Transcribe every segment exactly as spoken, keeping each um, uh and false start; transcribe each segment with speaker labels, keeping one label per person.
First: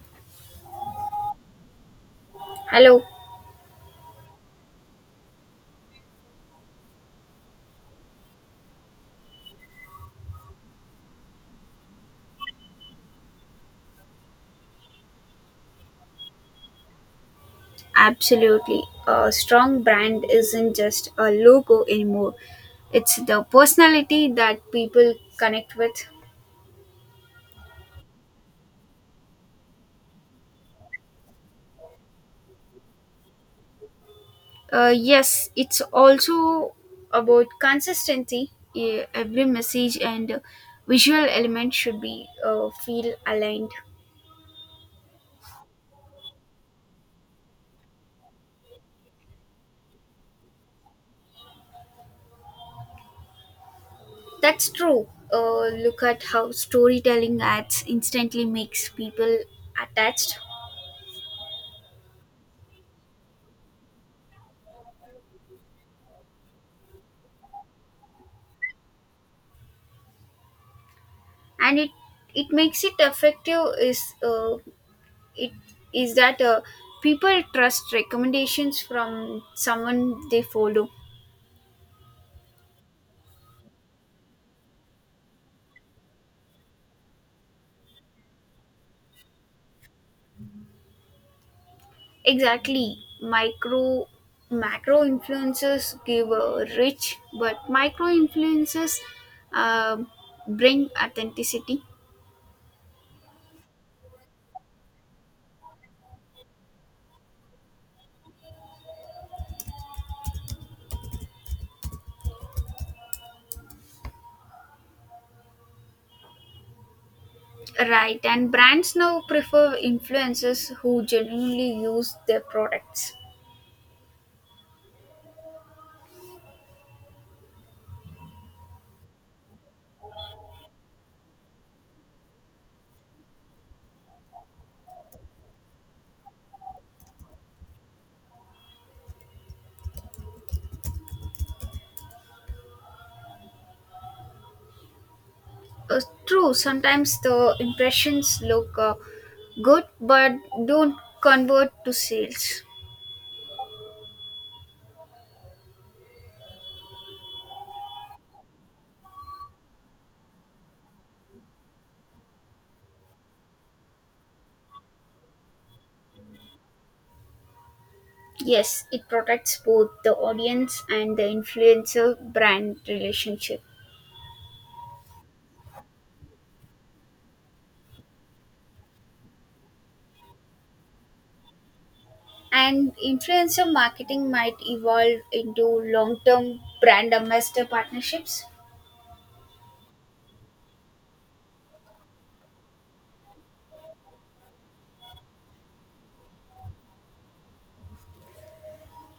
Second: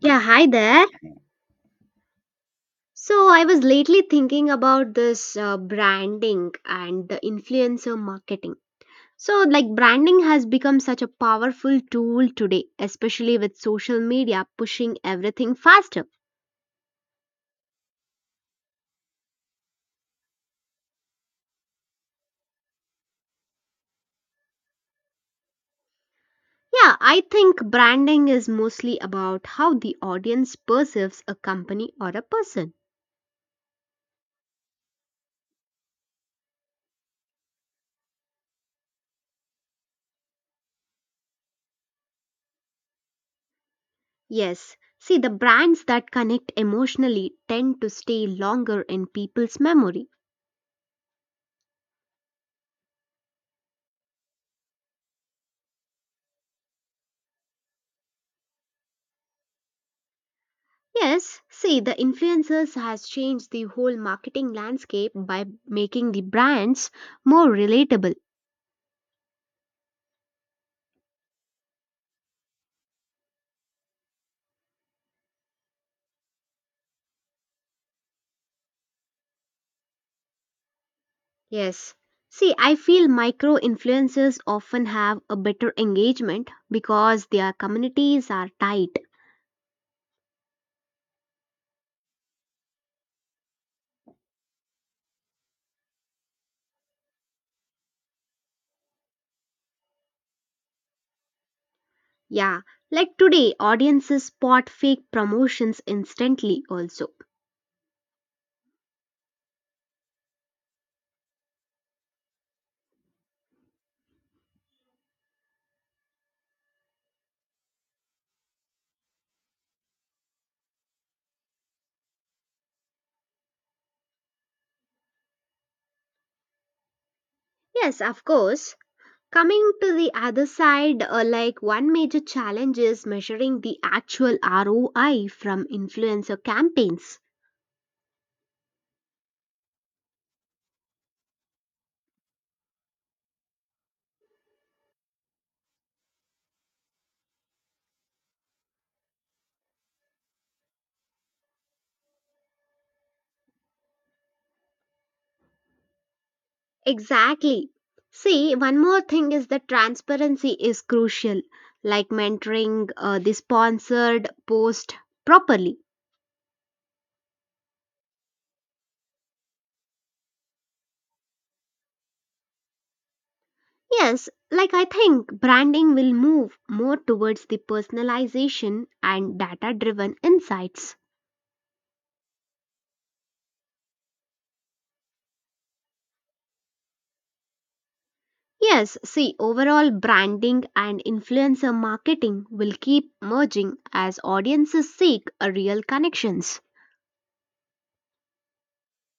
Speaker 1: Yeah, hi there.
Speaker 2: Hello,
Speaker 1: So, I was lately thinking about this uh, branding and the influencer marketing. So, like, branding has become such a powerful tool today, especially with social media pushing everything faster.
Speaker 2: absolutely. A strong brand isn't just a logo anymore, it's the personality that people connect with.
Speaker 1: Yeah, I think branding is mostly about how the audience perceives a company or a person.
Speaker 2: Uh, yes, it's also about consistency. Eh, Every message and visual element should be uh, feel aligned.
Speaker 1: Yes, see, the brands that connect emotionally tend to stay longer in people's memory.
Speaker 2: That's true. Uh, look at how storytelling ads instantly makes people attached,
Speaker 1: Yes, see, the influencers has changed the whole marketing landscape by making the brands more relatable.
Speaker 2: and it it makes it effective is uh, it is that uh, people trust recommendations from someone they follow.
Speaker 1: Yes. See, I feel micro influencers often have a better engagement because their communities are tight.
Speaker 2: Exactly, micro macro influencers give a rich but micro influencers, uh, bring authenticity.
Speaker 1: Yeah, like today, audiences spot fake promotions instantly, also.
Speaker 2: Right, and brands now prefer influencers who genuinely use their products.
Speaker 1: Yes, of course. Coming to the other side, uh, like one major challenge is measuring the actual R O I from influencer campaigns.
Speaker 2: uh, True, sometimes the impressions look uh, good but don't convert to sales.
Speaker 1: Exactly. See, one more thing is that transparency is crucial, like mentoring uh, the sponsored post properly.
Speaker 2: Yes, it protects both the audience and the influencer brand relationship.
Speaker 1: Yes, like I think branding will move more towards the personalization and data driven insights.
Speaker 2: And influencer marketing might evolve into long term brand ambassador partnerships.
Speaker 1: Yes, see, overall branding and influencer marketing will keep merging as audiences seek a real connections.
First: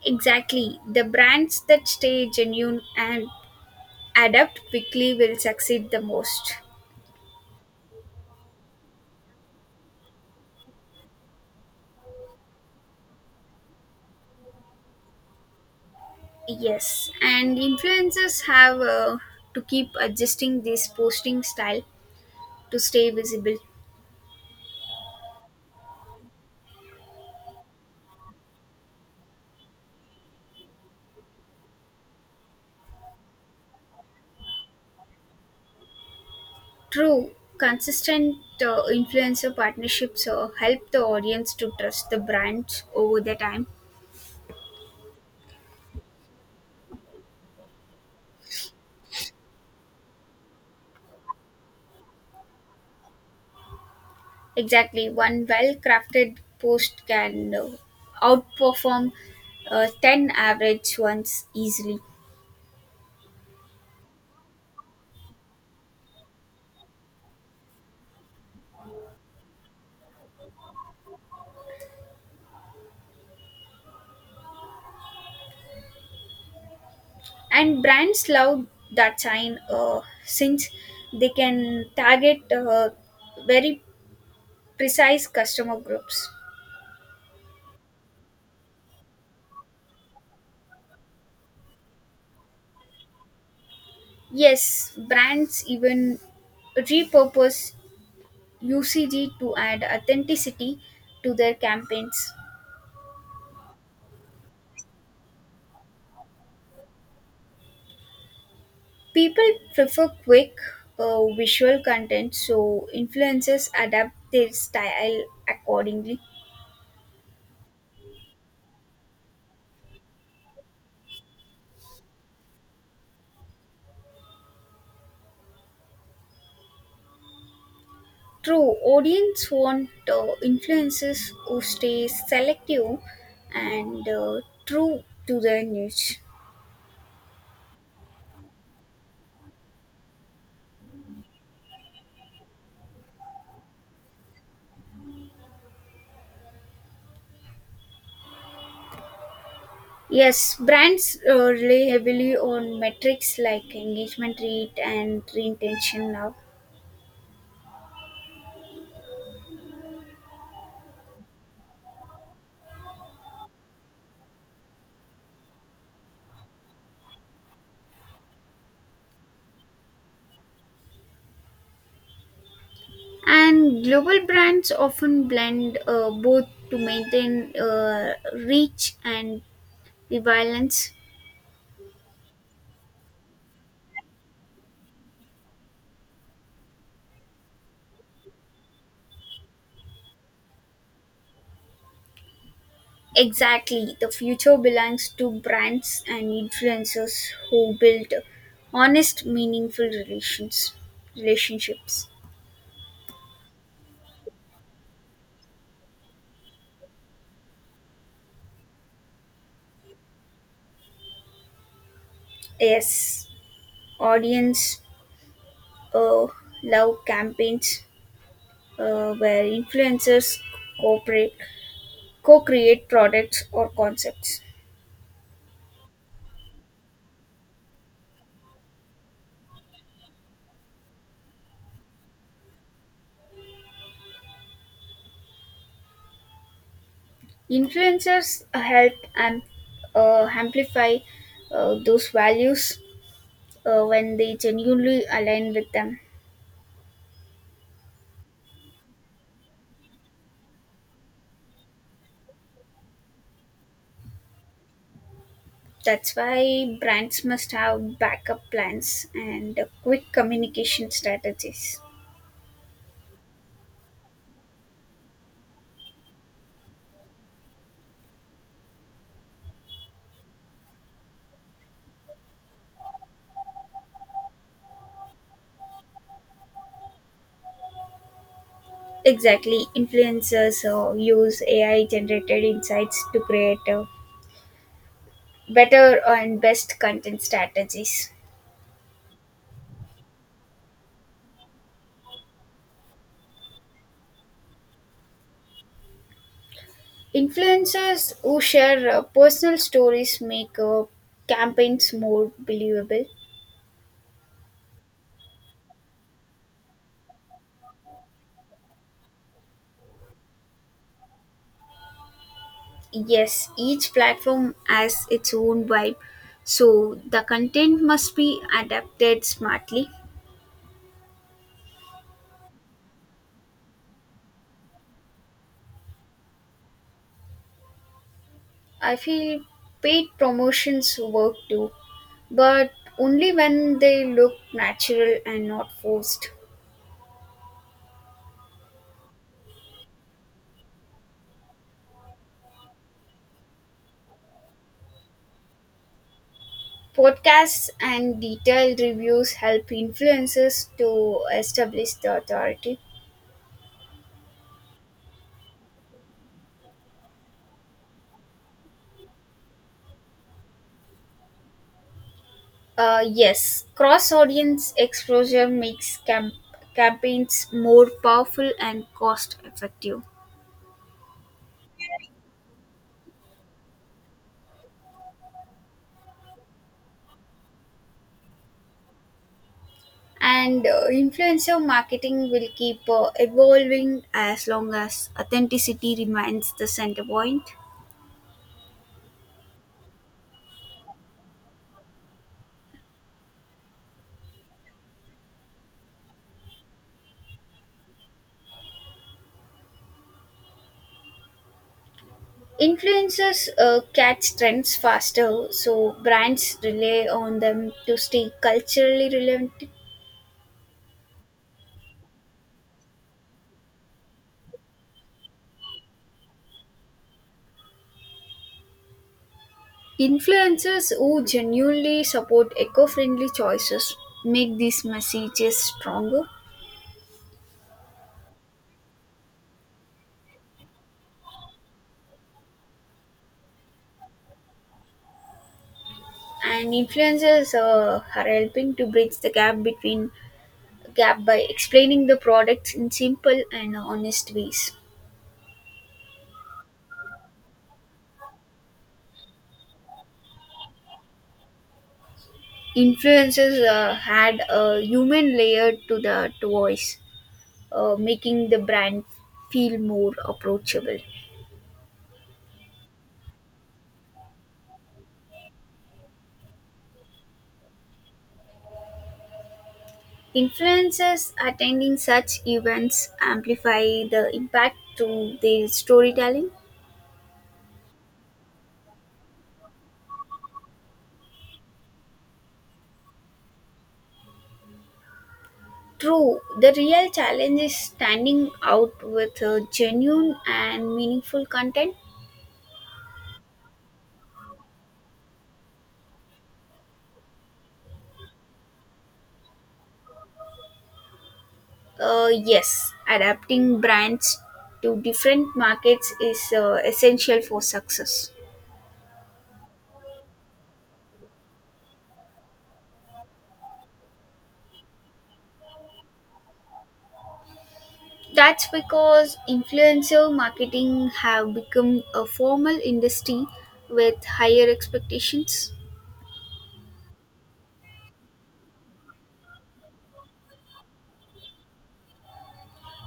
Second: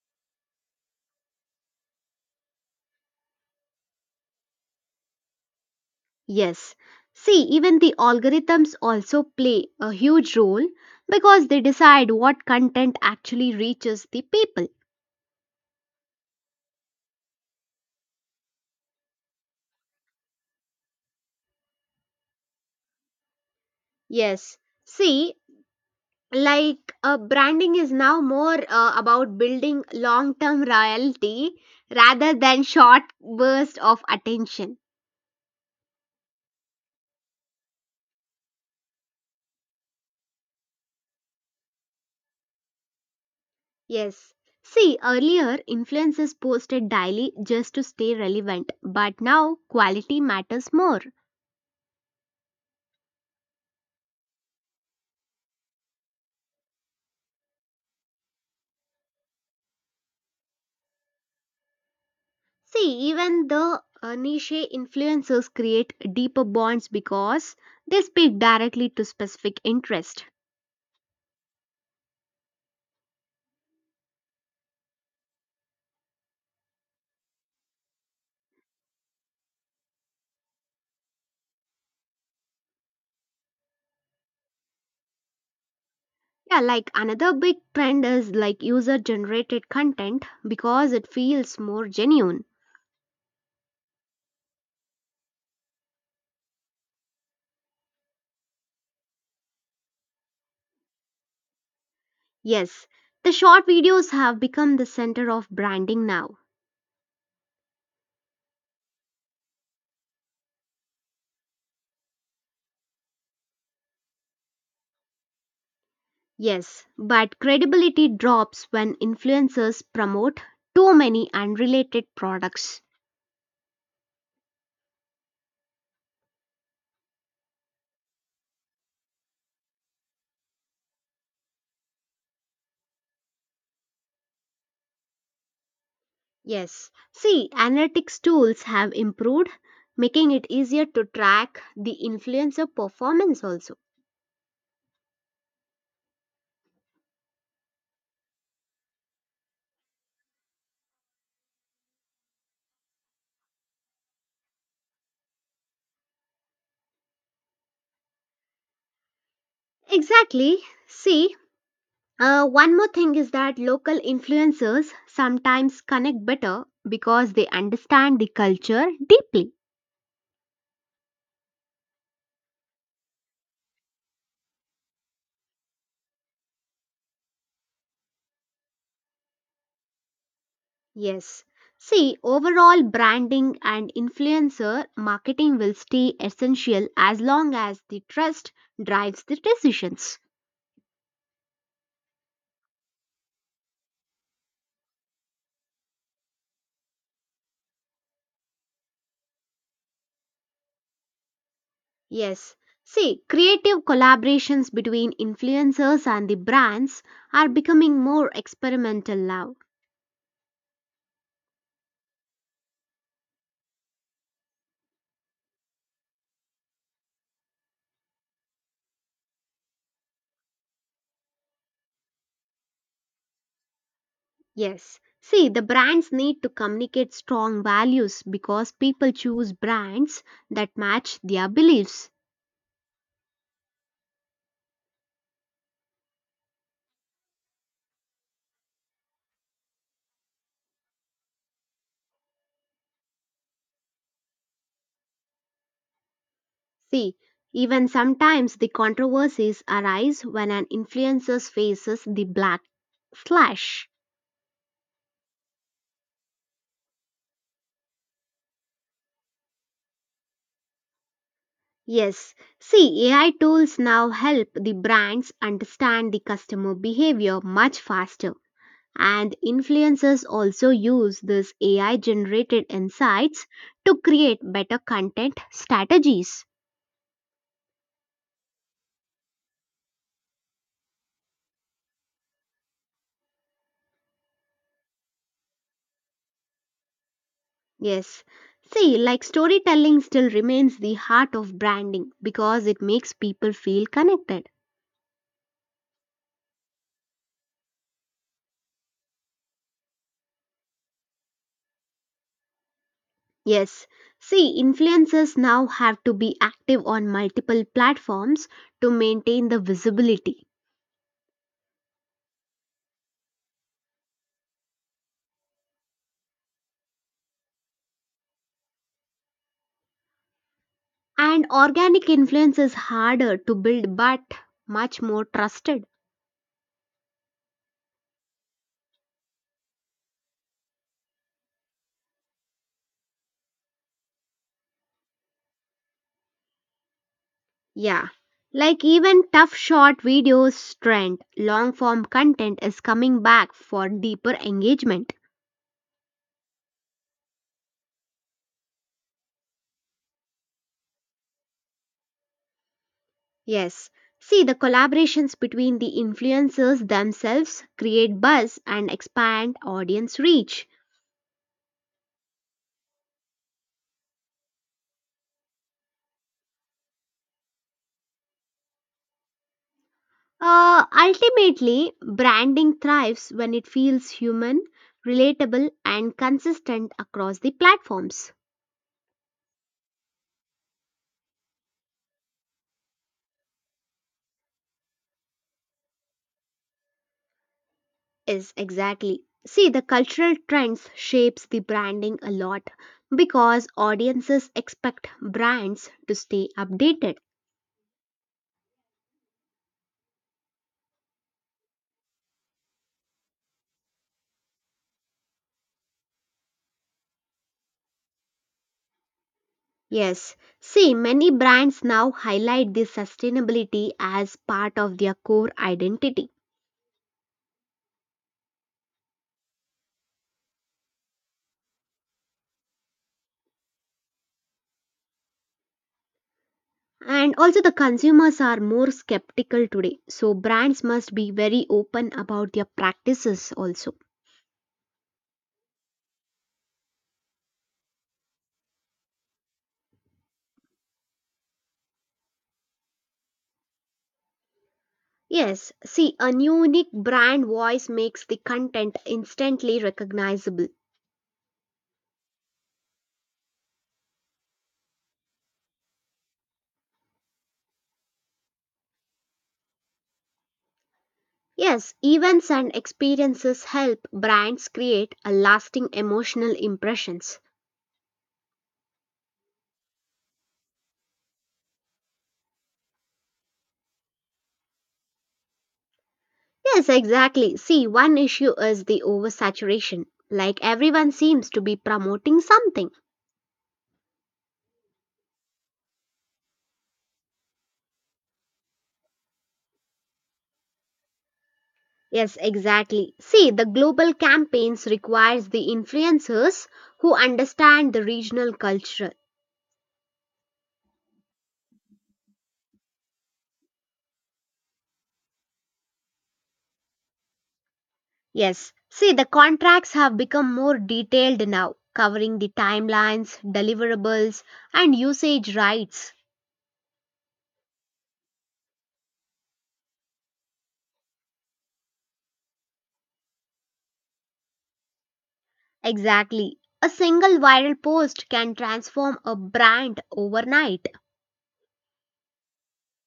Speaker 2: Exactly. The brands that stay genuine and adapt quickly will succeed the most.
Speaker 1: Yes. See, even the algorithms also play a huge role because they decide what content actually reaches the people.
Speaker 2: Yes, and influencers have uh, to keep adjusting this posting style to stay visible.
Speaker 1: Yes. See, like uh, branding is now more uh, about building long term loyalty rather than short bursts of attention.
Speaker 2: True, consistent uh, influencer partnerships uh, help the audience to trust the brands over the time.
Speaker 1: Yes. See, earlier influencers posted daily just to stay relevant, but now quality matters more.
Speaker 2: Exactly, one well crafted post can uh, outperform uh, ten average ones easily.
Speaker 1: See, even the uh, niche influencers create deeper bonds because they speak directly to specific interest.
Speaker 2: And brands love that sign uh, since they can target uh, very precise customer groups.
Speaker 1: Yeah, like another big trend is like user generated content because it feels more genuine.
Speaker 2: Yes, brands even repurpose U C G to add authenticity to their campaigns.
Speaker 1: Yes, the short videos have become the center of branding now.
Speaker 2: People prefer quick uh, visual content, so influencers adapt their style accordingly.
Speaker 1: Yes, but credibility drops when influencers promote too many unrelated products.
Speaker 2: True, audience want uh, influencers who stay selective and uh, true to their niche.
Speaker 1: Yes. See, analytics tools have improved, making it easier to track the influencer performance also.
Speaker 2: Yes, brands uh, rely heavily on metrics like engagement rate and retention now.
Speaker 1: Exactly. See, uh, one more thing is that local influencers sometimes connect better because they understand the culture deeply.
Speaker 2: And global brands often blend uh, both to maintain uh, reach and relevance.
Speaker 1: Yes. See, overall branding and influencer marketing will stay essential as long as the trust drives the decisions.
Speaker 2: Exactly, the future belongs to brands and influencers who build honest, meaningful relations, relationships.
Speaker 1: Yes. See, creative collaborations between influencers and the brands are becoming more experimental now.
Speaker 2: Yes, audience uh, love campaigns uh, where influencers cooperate, co-create products or concepts.
Speaker 1: Yes. See, the brands need to communicate strong values because people choose brands that match their beliefs.
Speaker 2: Influencers help am- uh, amplify uh, those values uh, when they genuinely align with them.
Speaker 1: See, even sometimes the controversies arise when an influencer faces the black slash.
Speaker 2: That's why brands must have backup plans and quick communication strategies.
Speaker 1: Yes, see, A I tools now help the brands understand the customer behavior much faster. And influencers also use these A I generated insights to create better content strategies.
Speaker 2: Exactly, influencers uh, use A I generated insights to create uh, better and best content strategies.
Speaker 1: Yes. See, like storytelling still remains the heart of branding because it makes people feel connected.
Speaker 2: Influencers who share uh, personal stories make uh, campaigns more believable.
Speaker 1: Yes. See, influencers now have to be active on multiple platforms to maintain the visibility.
Speaker 2: Yes, each platform has its own vibe, so the content must be adapted smartly.
Speaker 1: And organic influence is harder to build but much more trusted.
Speaker 2: I feel paid promotions work too, but only when they look natural and not forced.
Speaker 1: Yeah, like even tough short videos trend, long form content is coming back for deeper engagement.
Speaker 2: Podcasts and detailed reviews help influencers to establish the authority.
Speaker 1: Yes, see the collaborations between the influencers themselves create buzz and expand audience reach.
Speaker 2: Uh, yes, cross audience exposure makes camp- campaigns more powerful and cost effective.
Speaker 1: Uh, ultimately, branding thrives when it feels human, relatable, and consistent across the platforms.
Speaker 2: And uh, influencer marketing will keep uh, evolving as long as authenticity remains the center point.
Speaker 1: Is exactly. See, the cultural trends shapes the branding a lot because audiences expect brands to stay updated.
Speaker 2: Influencers uh, catch trends faster, so brands rely on them to stay culturally relevant.
Speaker 1: Yes, see, many brands now highlight the sustainability as part of their core identity.
Speaker 2: Influencers who genuinely support eco friendly choices make these messages stronger.
Speaker 1: And also, the consumers are more skeptical today, so brands must be very open about their practices also.
Speaker 2: And influencers uh, are helping to bridge the gap between gap by explaining the products in simple and honest ways.
Speaker 1: Yes, see, a unique brand voice makes the content instantly recognizable.
Speaker 2: influences uh, had a human layer to the voice, uh, making the brand feel more approachable.
Speaker 1: Yes, events and experiences help brands create a lasting emotional impressions.
Speaker 2: Influencers attending such events amplify the impact through their storytelling.
Speaker 1: Yes, exactly. See, one issue is the oversaturation. Like everyone seems to be promoting something.
Speaker 2: True, the real challenge is standing out with uh, genuine and meaningful content.
Speaker 1: Yes, exactly. See, the global campaigns requires the influencers who understand the regional culture.
Speaker 2: Uh, yes, adapting brands to different markets is uh, essential for success.
Speaker 1: Yes. See, the contracts have become more detailed now, covering the timelines, deliverables, and usage rights.
Speaker 2: That's because influencer marketing have become a formal industry with higher expectations.
Speaker 1: Exactly. A single viral post can transform a brand overnight.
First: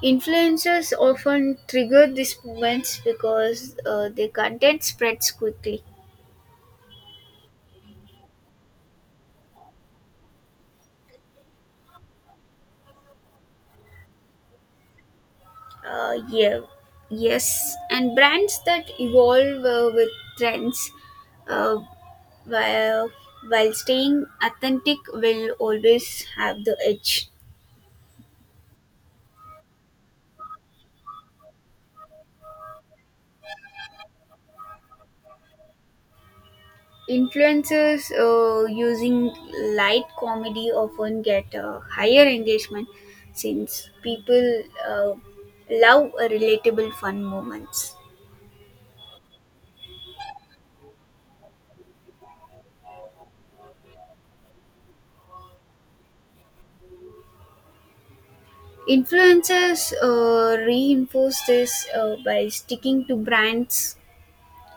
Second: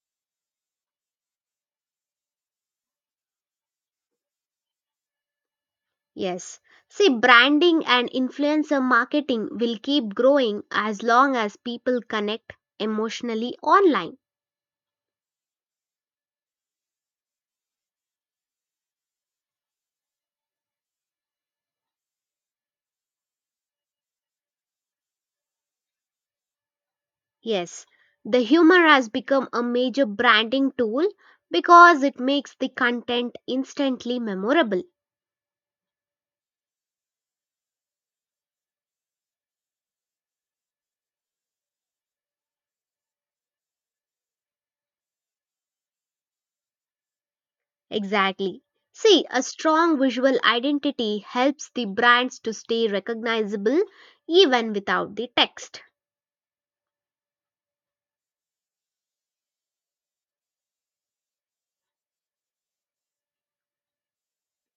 Speaker 2: Influencers often trigger these movements because uh, their content spreads quickly.
Speaker 1: Yes. See, branding and influencer marketing will keep growing as long as people connect emotionally online.
Speaker 2: Uh, yeah, yes, and brands that evolve uh, with trends uh, while while staying authentic will always have the edge.
Speaker 1: Yes. The humor has become a major branding tool because it makes the content instantly memorable.
Speaker 2: Influencers uh, using light comedy often get uh, higher engagement since people uh, love uh, relatable fun moments.
Speaker 1: Exactly. See, a strong visual identity helps the brands to stay recognizable even without the text.
Speaker 2: Influencers uh, reinforce this uh, by sticking to brands,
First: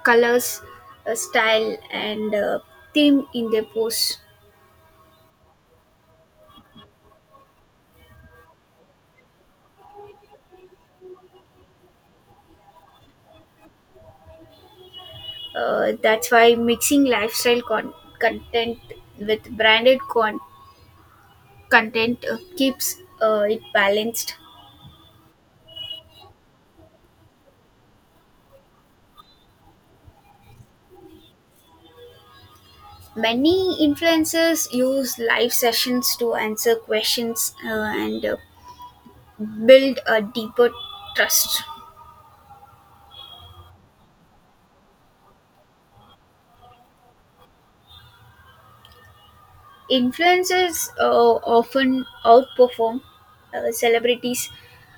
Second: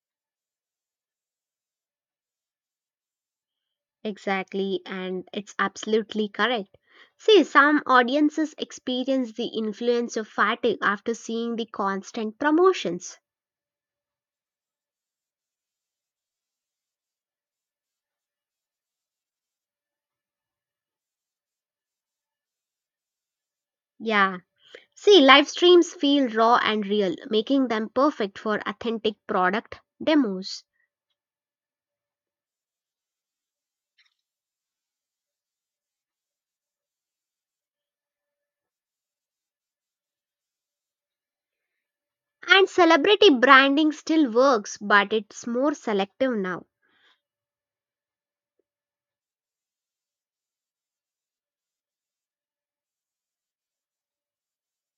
Speaker 2: colors, uh, style, and uh, theme in their posts.
Speaker 1: Exactly, and it's absolutely correct. See, some audiences experience the influence of fatigue after seeing the constant promotions.
Speaker 2: Uh, that's why mixing lifestyle con- content with branded con- content uh, keeps uh, it balanced.
Speaker 1: Yeah. See, live streams feel raw and real, making them perfect for authentic product demos.
Speaker 2: Many influencers use live sessions to answer questions uh, and uh, build a deeper trust.
Speaker 1: And celebrity branding still works, but it's more selective now.
Speaker 2: Influencers uh, often outperform uh, celebrities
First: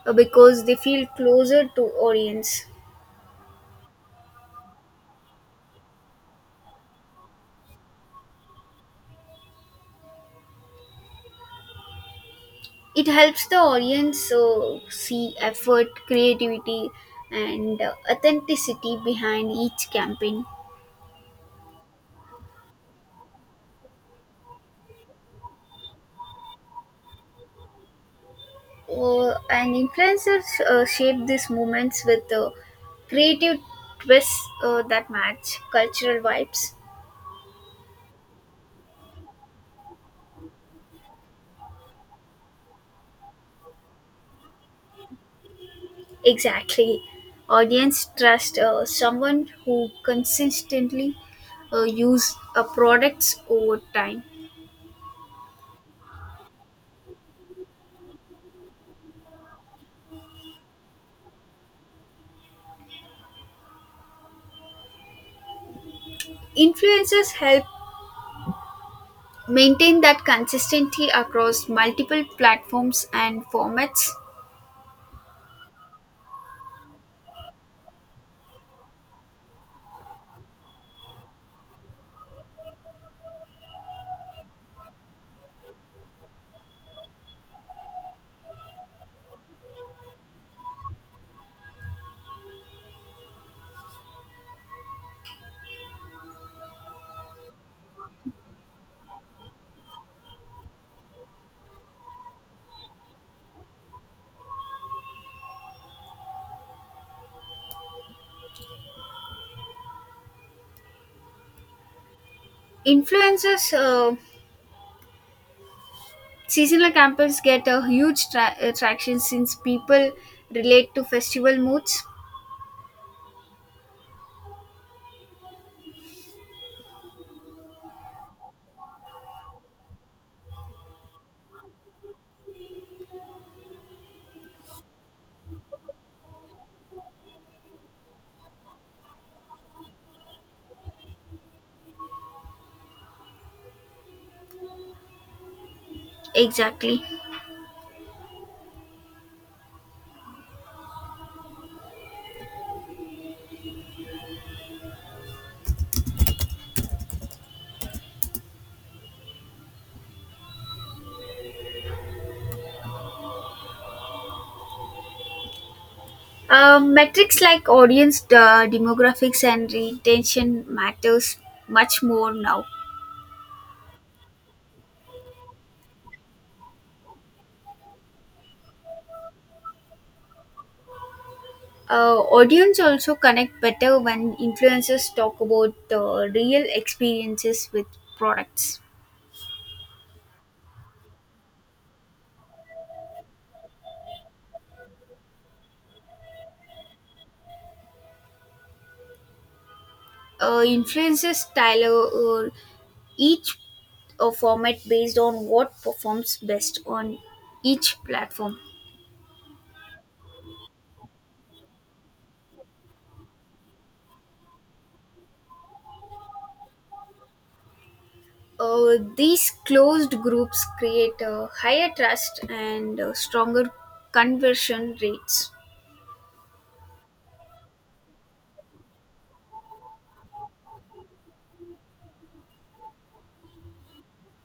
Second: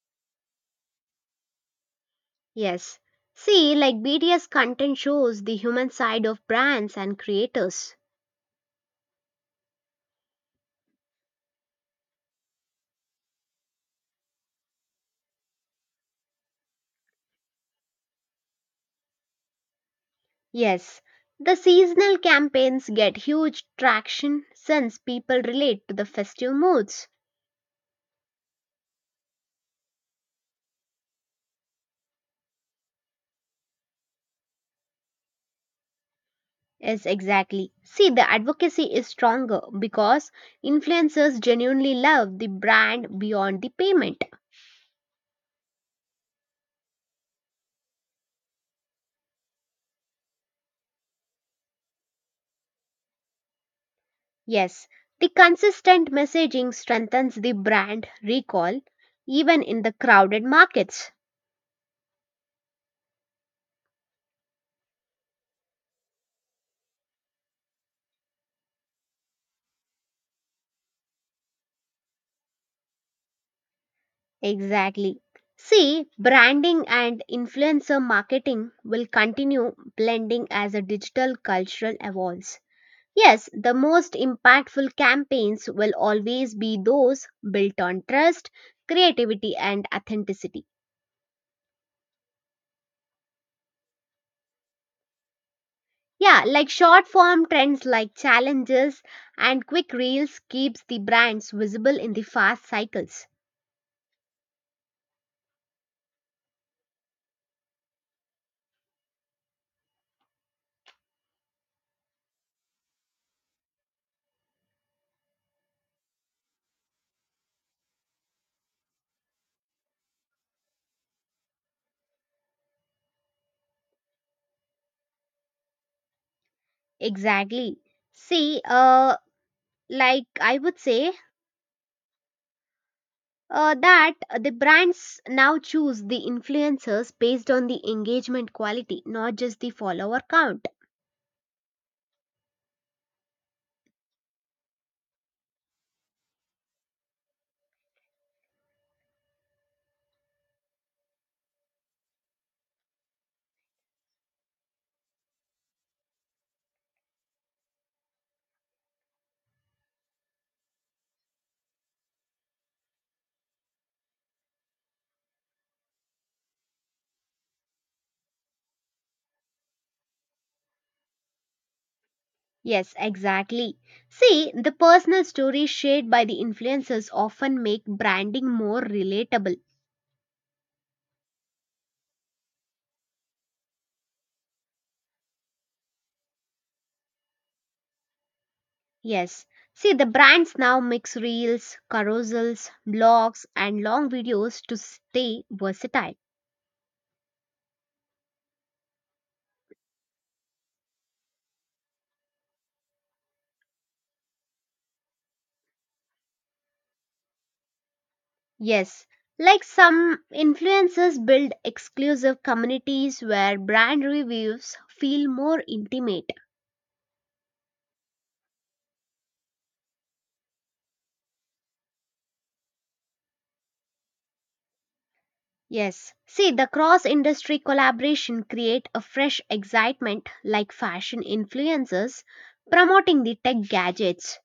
Speaker 2: uh, because they feel closer to audience.
Speaker 1: Yes. See, like B T S content shows the human side of brands and creators.
Speaker 2: It helps the audience uh, see effort, creativity, and uh, authenticity behind each campaign.
Speaker 1: Yes, the seasonal campaigns get huge traction since people relate to the festive moods.
Speaker 2: Uh, and influencers uh, shape these movements with uh, creative twists uh, that match cultural vibes.
Speaker 1: Yes, exactly. See, the advocacy is stronger because influencers genuinely love the brand beyond the payment.
Speaker 2: Exactly. Audience trust uh, someone who consistently uh, use uh, products over time.
Speaker 1: Yes, the consistent messaging strengthens the brand recall even in the crowded markets.
Speaker 2: Influencers help maintain that consistency across multiple platforms and formats.
Speaker 1: Exactly. See, branding and influencer marketing will continue blending as a digital cultural evolves. Yes, the most impactful campaigns will always be those built on trust, creativity, and authenticity. Yeah, like short form trends like challenges and quick reels keeps the brands visible in the fast cycles.
Speaker 2: Influencers uh, seasonal campers get a huge tra- attraction since people relate to festival moods.
Speaker 1: Exactly. See, uh, like I would say uh, that the brands now choose the influencers based on the engagement quality, not just the follower count.
Speaker 2: Exactly. Uh, metrics like audience uh, demographics and retention matters much more now.
Speaker 1: Yes, exactly. See, the personal stories shared by the influencers often make branding more relatable.
Speaker 2: Uh, audience also connect better when influencers talk about the real experiences with products.
Speaker 1: Yes. See, the brands now mix reels, carousels, blogs, and long videos to stay versatile.
Speaker 2: Uh, influencers tailor uh, each uh, format based on what performs best on each platform.
Speaker 1: Yes. Like some influencers build exclusive communities where brand reviews feel more intimate.
Speaker 2: Uh, these closed groups create a higher trust and uh, stronger conversion rates.
Speaker 1: Yes. See, the cross industry collaboration create a fresh excitement like fashion influencers promoting the tech gadgets.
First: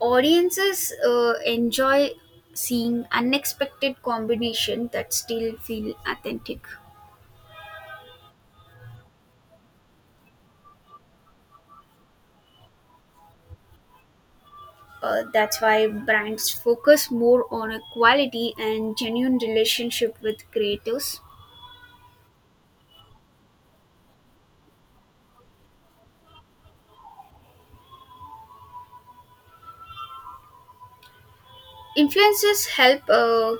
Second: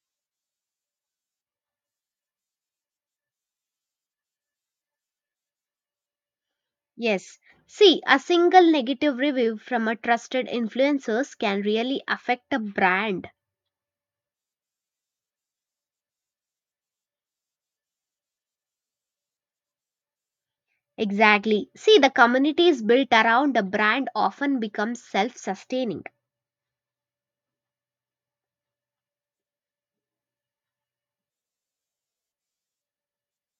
Speaker 2: Audiences uh, enjoy seeing unexpected combination that still feel authentic.
Speaker 1: Yes. See, a single negative review from a trusted influencers can really affect a brand.
Speaker 2: Uh, that's why brands focus more on a quality and genuine relationship with creators.
Speaker 1: Exactly. See, the communities built around a brand often become self-sustaining.
Speaker 2: influences help uh,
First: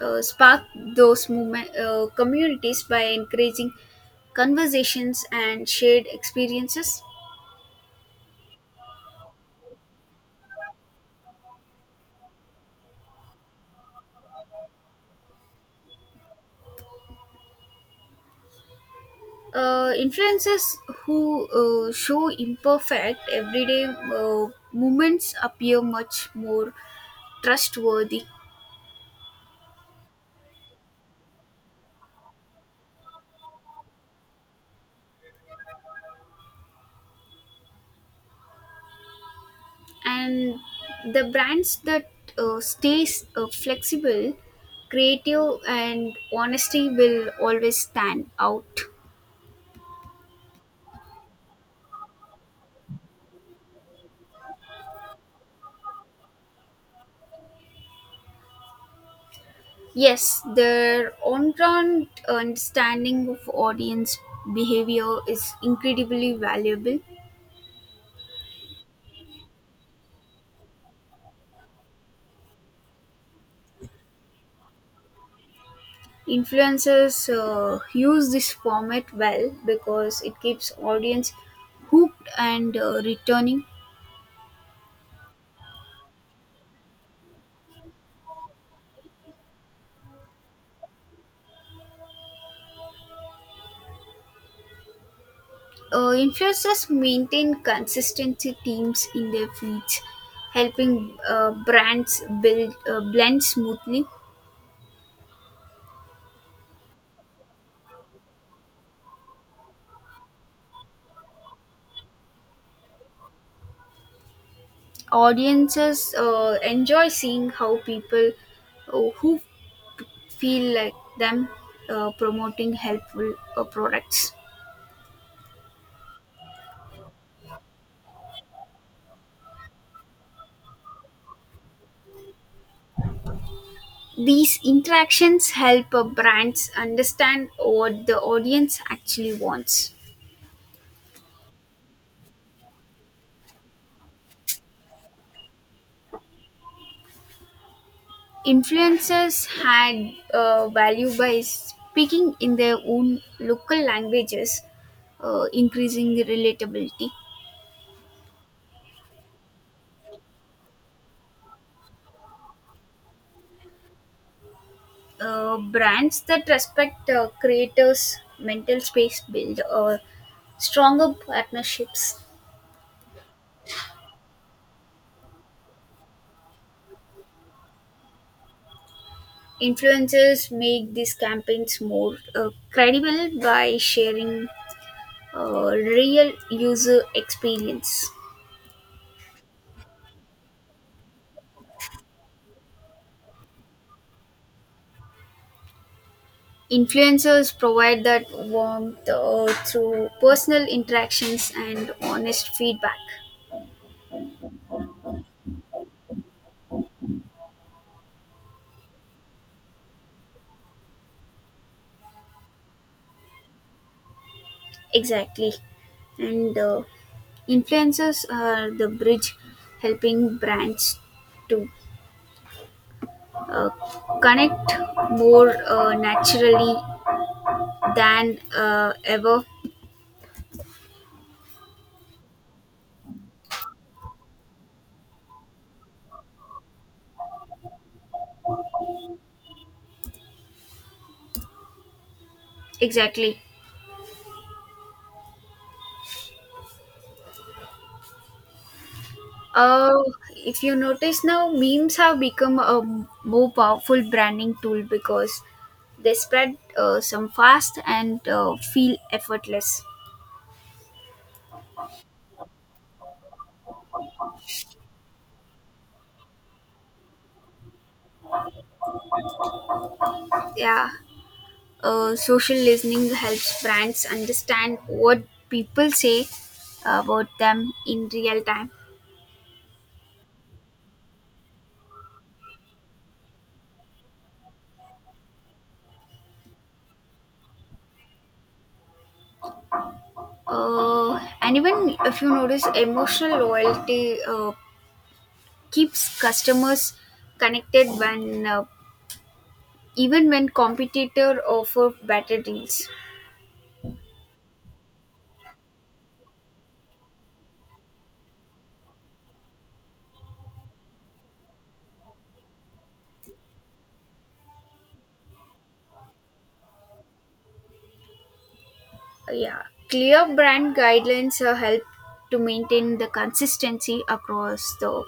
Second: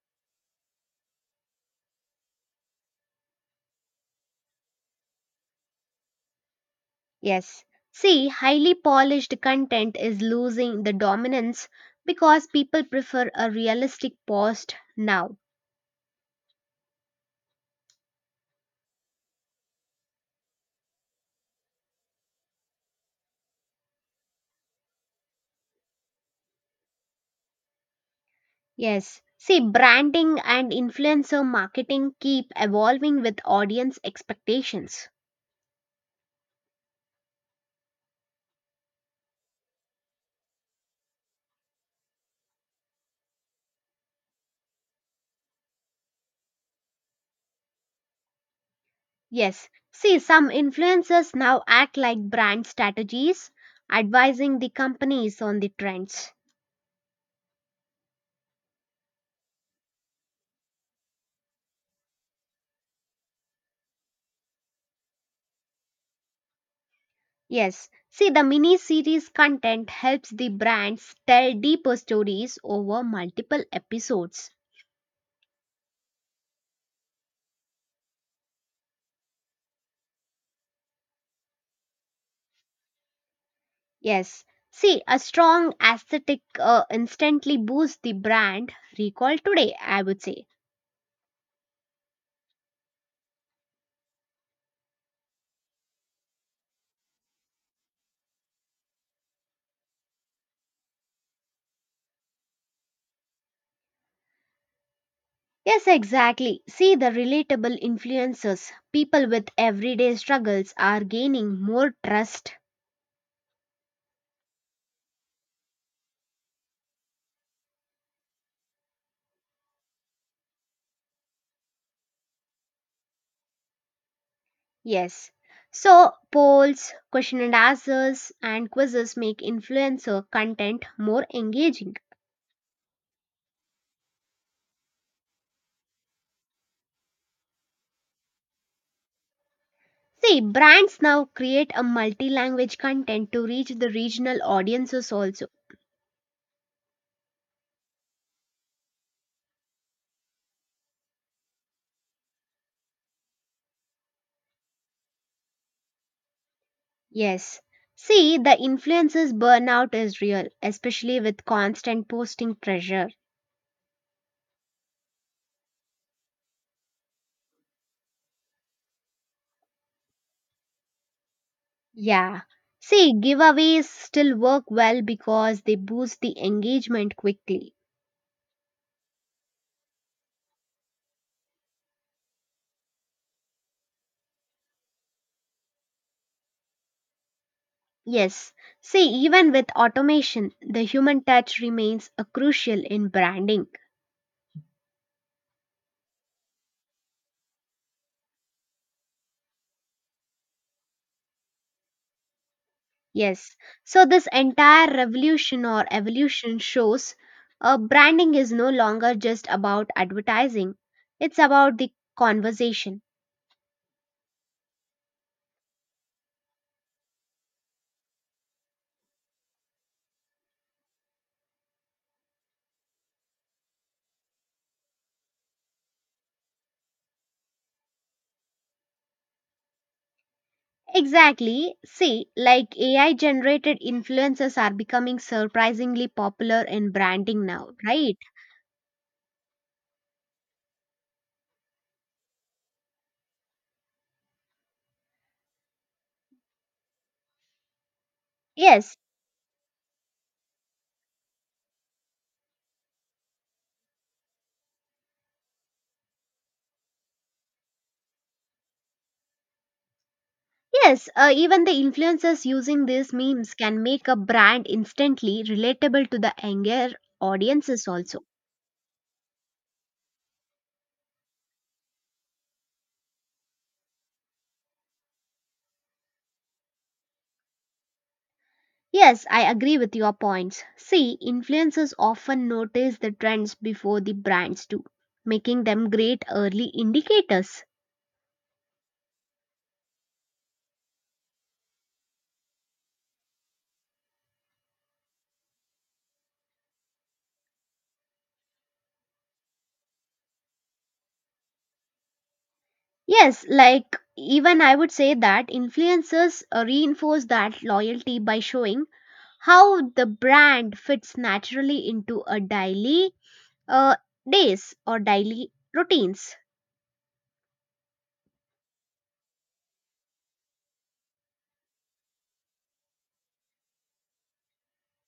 Speaker 2: uh, spark those movement uh, communities by encouraging conversations and shared experiences.
Speaker 1: Yes. See, highly polished content is losing the dominance because people prefer a realistic post now.
Speaker 2: Uh, influences who uh, show imperfect everyday uh, movements appear much more trustworthy.
Speaker 1: Yes. See, branding and influencer marketing keep evolving with audience expectations.
Speaker 2: And the brands that uh, stays uh, flexible, creative and honesty will always stand out.
Speaker 1: Yes. See, some influencers now act like brand strategies, advising the companies on the trends.
Speaker 2: Yes, their on-ground understanding of audience behavior is incredibly valuable.
Speaker 1: Yes. See, the mini series content helps the brands tell deeper stories over multiple episodes.
Speaker 2: Influencers uh, use this format well because it keeps audience hooked and uh, returning.
Speaker 1: Yes. See, a strong aesthetic uh, instantly boosts the brand recall today, I would say.
Speaker 2: Uh, influencers maintain consistency themes in their feeds, helping uh, brands build uh, blend smoothly.
Speaker 1: Yes, exactly. See the relatable influencers. People with everyday struggles are gaining more trust.
Speaker 2: Audiences uh, enjoy seeing how people uh, who feel like them uh, promoting helpful uh, products.
Speaker 1: Yes. So, polls, question and answers, and quizzes make influencer content more engaging.
Speaker 2: These interactions help uh, brands understand what the audience actually wants.
Speaker 1: See, brands now create a multi language content to reach the regional audiences also.
Speaker 2: Influencers had uh, value by speaking in their own local languages, uh, increasing the relatability.
Speaker 1: Yes. See, the influencers' burnout is real, especially with constant posting pressure.
Speaker 2: Uh, brands that respect uh, creators' mental space build uh, stronger partnerships.
Speaker 1: Yeah. See, giveaways still work well because they boost the engagement quickly.
Speaker 2: Influencers make these campaigns more uh, credible by sharing uh, real user experience.
Speaker 1: Yes. See, even with automation, the human touch remains a crucial in branding.
Speaker 2: Influencers provide that warmth uh, through personal interactions and honest feedback.
Speaker 1: Yes. So this entire revolution or evolution shows uh, branding is no longer just about advertising. It's about the conversation.
Speaker 2: Exactly. And uh, influencers are the bridge helping brands to uh, connect more uh, naturally than uh, ever.
Speaker 1: Exactly. See, like A I generated influencers are becoming surprisingly popular in branding now, right?
Speaker 2: Exactly.
Speaker 1: Yes,
Speaker 2: Uh, if you notice now, memes have become a more powerful branding tool because they spread uh, some fast and uh, feel effortless.
Speaker 1: yes, uh, even the influencers using these memes can make a brand instantly relatable to the younger audiences also.
Speaker 2: Yeah, uh, social listening helps brands understand what people say about them in real time.
Speaker 1: Yes, I agree with your points. See, influencers often notice the trends before the brands do, making them great early indicators.
Speaker 2: Uh, and even if you notice, emotional loyalty uh, keeps customers connected when uh, even when competitor offer better deals.
Speaker 1: Yes, like even I would say that influencers uh, reinforce that loyalty by showing how the brand fits naturally into a daily uh, days or daily routines.
Speaker 2: Yeah, clear brand guidelines uh, help to maintain the consistency across the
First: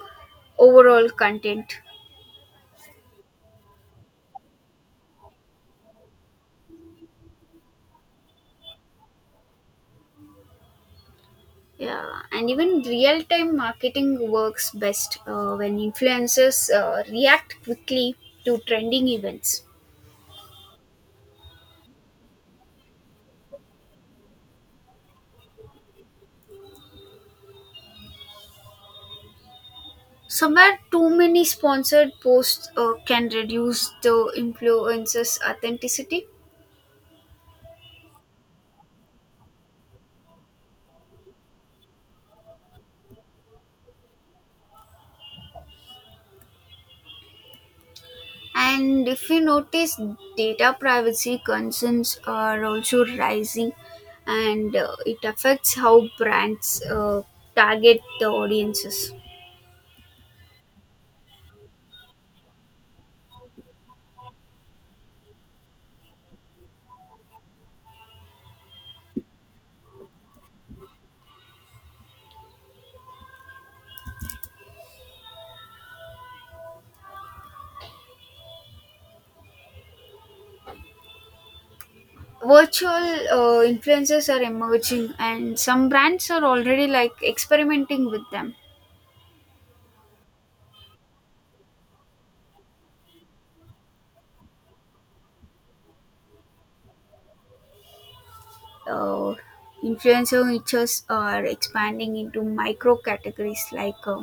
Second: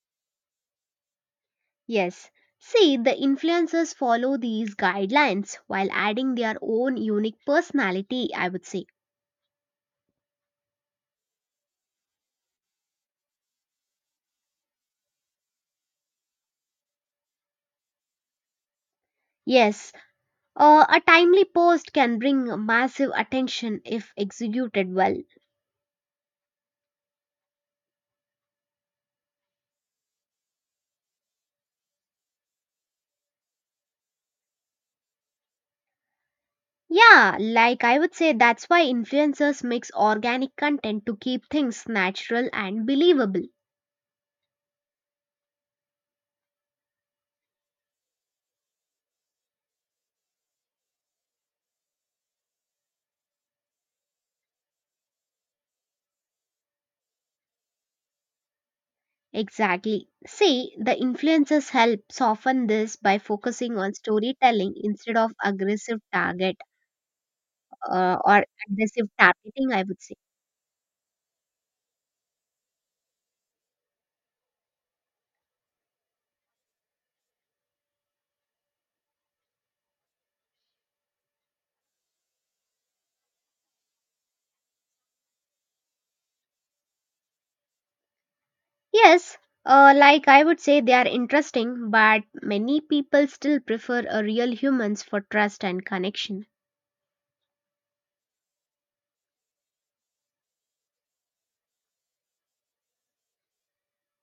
Speaker 2: overall content.
Speaker 1: Yes. See, the influencers follow these guidelines while adding their own unique personality, I would say.
Speaker 2: Yeah, and even real time marketing works best uh, when influencers uh, react quickly to trending events.
Speaker 1: Yes, uh, a timely post can bring massive attention if executed well.
Speaker 2: Somewhere, too many sponsored posts uh, can reduce the influencer's authenticity.
Speaker 1: Yeah, like I would say that's why influencers mix organic content to keep things natural and believable.
Speaker 2: And if you notice, data privacy concerns are also rising, and uh, it affects how brands uh, target the audiences.
Speaker 1: Exactly. See, the influencers help soften this by focusing on storytelling instead of aggressive target uh, or aggressive targeting, I would say.
Speaker 2: Virtual uh, influencers are emerging, and some brands are already like experimenting with them.
Speaker 1: Yes, uh, like I would say they are interesting, but many people still prefer a real humans for trust and connection.
Speaker 2: Uh, Influencer niches are expanding into micro categories like uh,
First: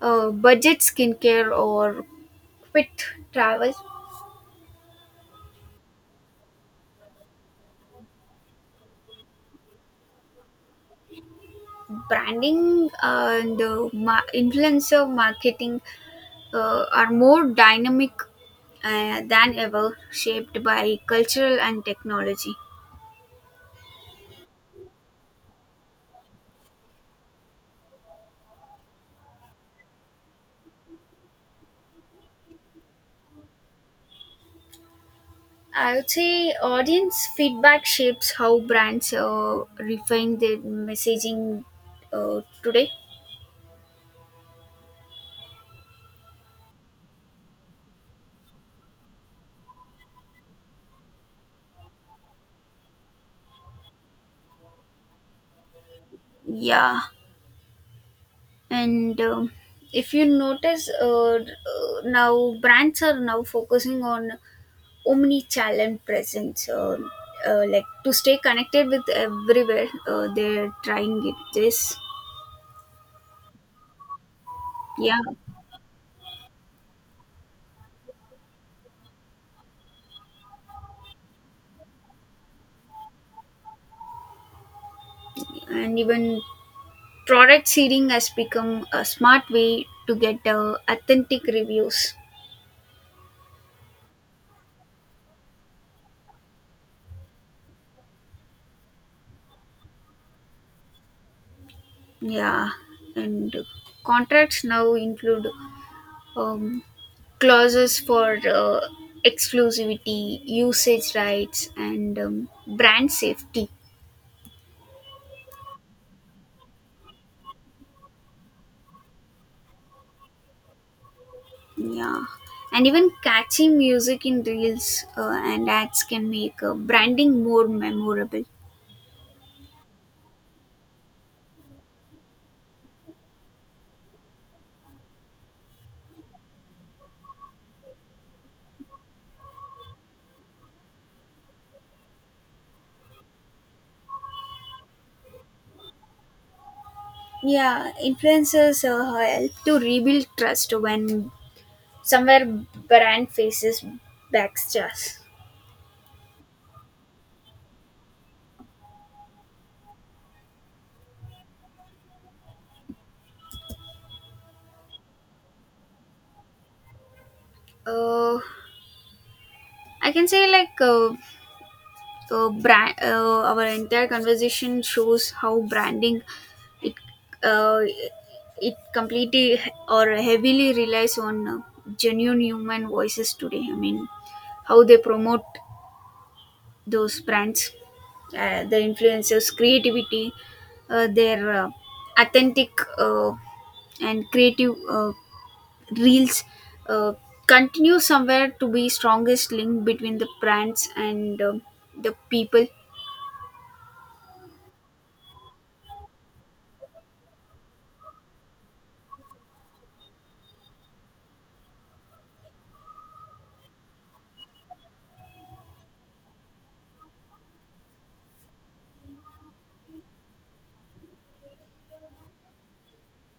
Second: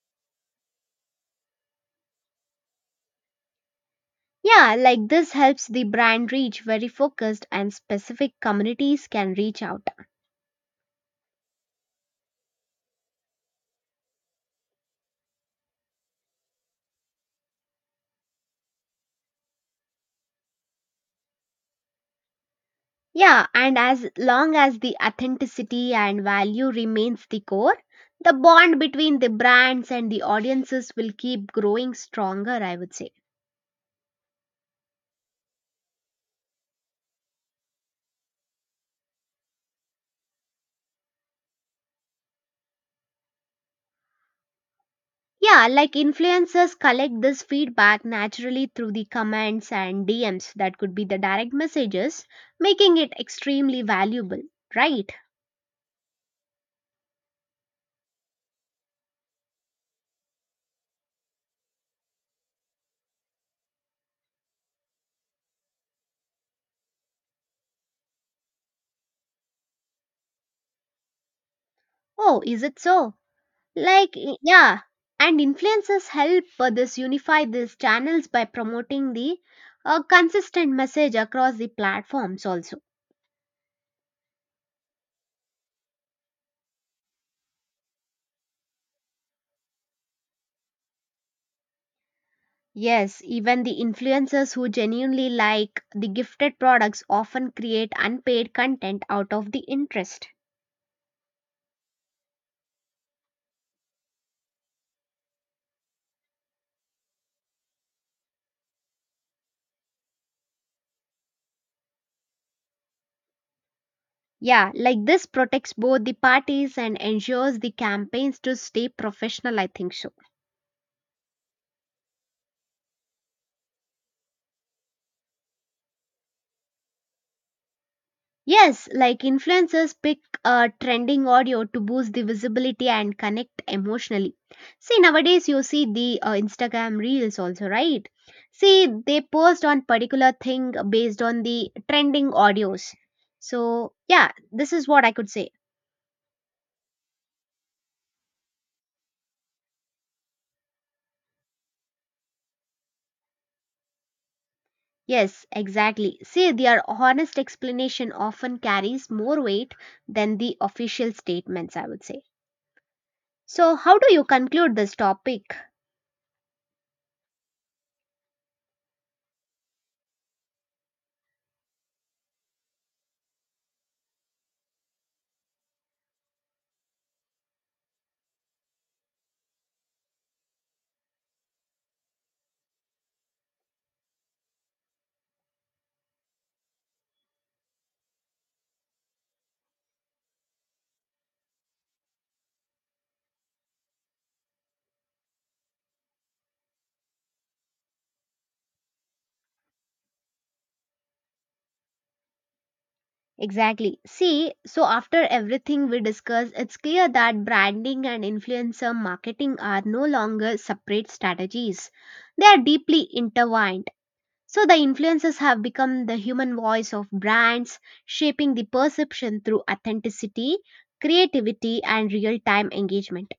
Speaker 2: uh, budget skincare or quick travel
Speaker 1: Yeah, like this helps the brand reach very focused and specific communities can reach out.
Speaker 2: branding uh, and uh, ma- influencer marketing uh, are more dynamic uh, than ever, shaped by cultural and technology.
Speaker 1: Yeah, and as long as the authenticity and value remains the core, the bond between the brands and the audiences will keep growing stronger, I would say.
Speaker 2: I would say audience feedback shapes how brands uh, refine their messaging uh, today.
Speaker 1: Yeah, like influencers collect this feedback naturally through the comments and D Ms that could be the direct messages, making it extremely valuable, right?
Speaker 2: Yeah, and um if you notice, uh, uh, now brands are now focusing on omni-channel presence, uh, uh, like to stay connected with everywhere. Uh, they're trying it. This,
Speaker 1: Oh, is it so? Like, y- yeah,
Speaker 2: yeah,
Speaker 1: and influencers help uh, this unify these channels by promoting the uh, consistent message across the platforms also.
Speaker 2: and even product seeding has become a smart way to get uh, authentic reviews.
Speaker 1: Yes, even the influencers who genuinely like the gifted products often create unpaid content out of the interest.
Speaker 2: Yeah, and contracts now include um, clauses for uh, exclusivity, usage rights, and um, brand safety.
Speaker 1: Yeah, like this protects both the parties and ensures the campaigns to stay professional, I think so.
Speaker 2: Yeah, and even catchy music in reels uh, and ads can make uh, branding more memorable.
Speaker 1: Yes, like influencers pick uh, trending audio to boost the visibility and connect emotionally. See, nowadays you see the uh, Instagram reels also, right? See, they post on particular thing based on the trending audios. So, yeah, this is what I could say.
Speaker 2: Yeah, influencers uh, help to rebuild trust when somewhere brand faces backstairs.
Speaker 1: Yes, exactly. See, their honest explanation often carries more weight than the official statements, I would say. So, how do you conclude this topic?
Speaker 2: Uh, I can say like uh, uh, brand, uh, our entire conversation shows how branding it uh, it completely or heavily relies on uh, genuine human voices today. I mean, how they promote those brands uh, the influencers creativity uh, their uh, authentic uh, and creative uh, reels uh, continue somewhere to be strongest link between the brands and um the people.
Speaker 1: Exactly. See, so after everything we discuss, it's clear that branding and influencer marketing are no longer separate strategies. They are deeply intertwined. So the influencers have become the human voice of brands, shaping the perception through authenticity, creativity, and real time engagement.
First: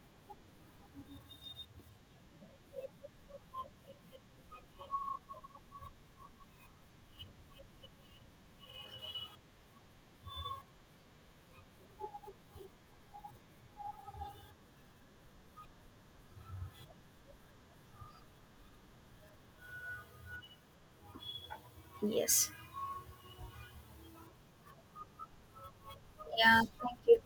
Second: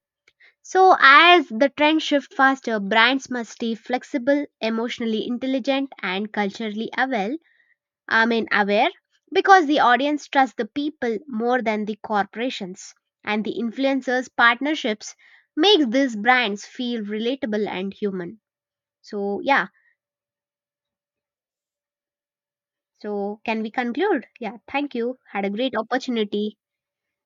Speaker 1: So, as the trends shift faster, brands must stay flexible, emotionally intelligent, and culturally aware I mean, aware because the audience trusts the people more than the corporations, and the influencers' partnerships makes these brands feel relatable and human. So, yeah.
Speaker 2: Yes.
Speaker 1: So, can we conclude? Yeah, thank you. Had a great opportunity.
Speaker 2: Yeah, thank you.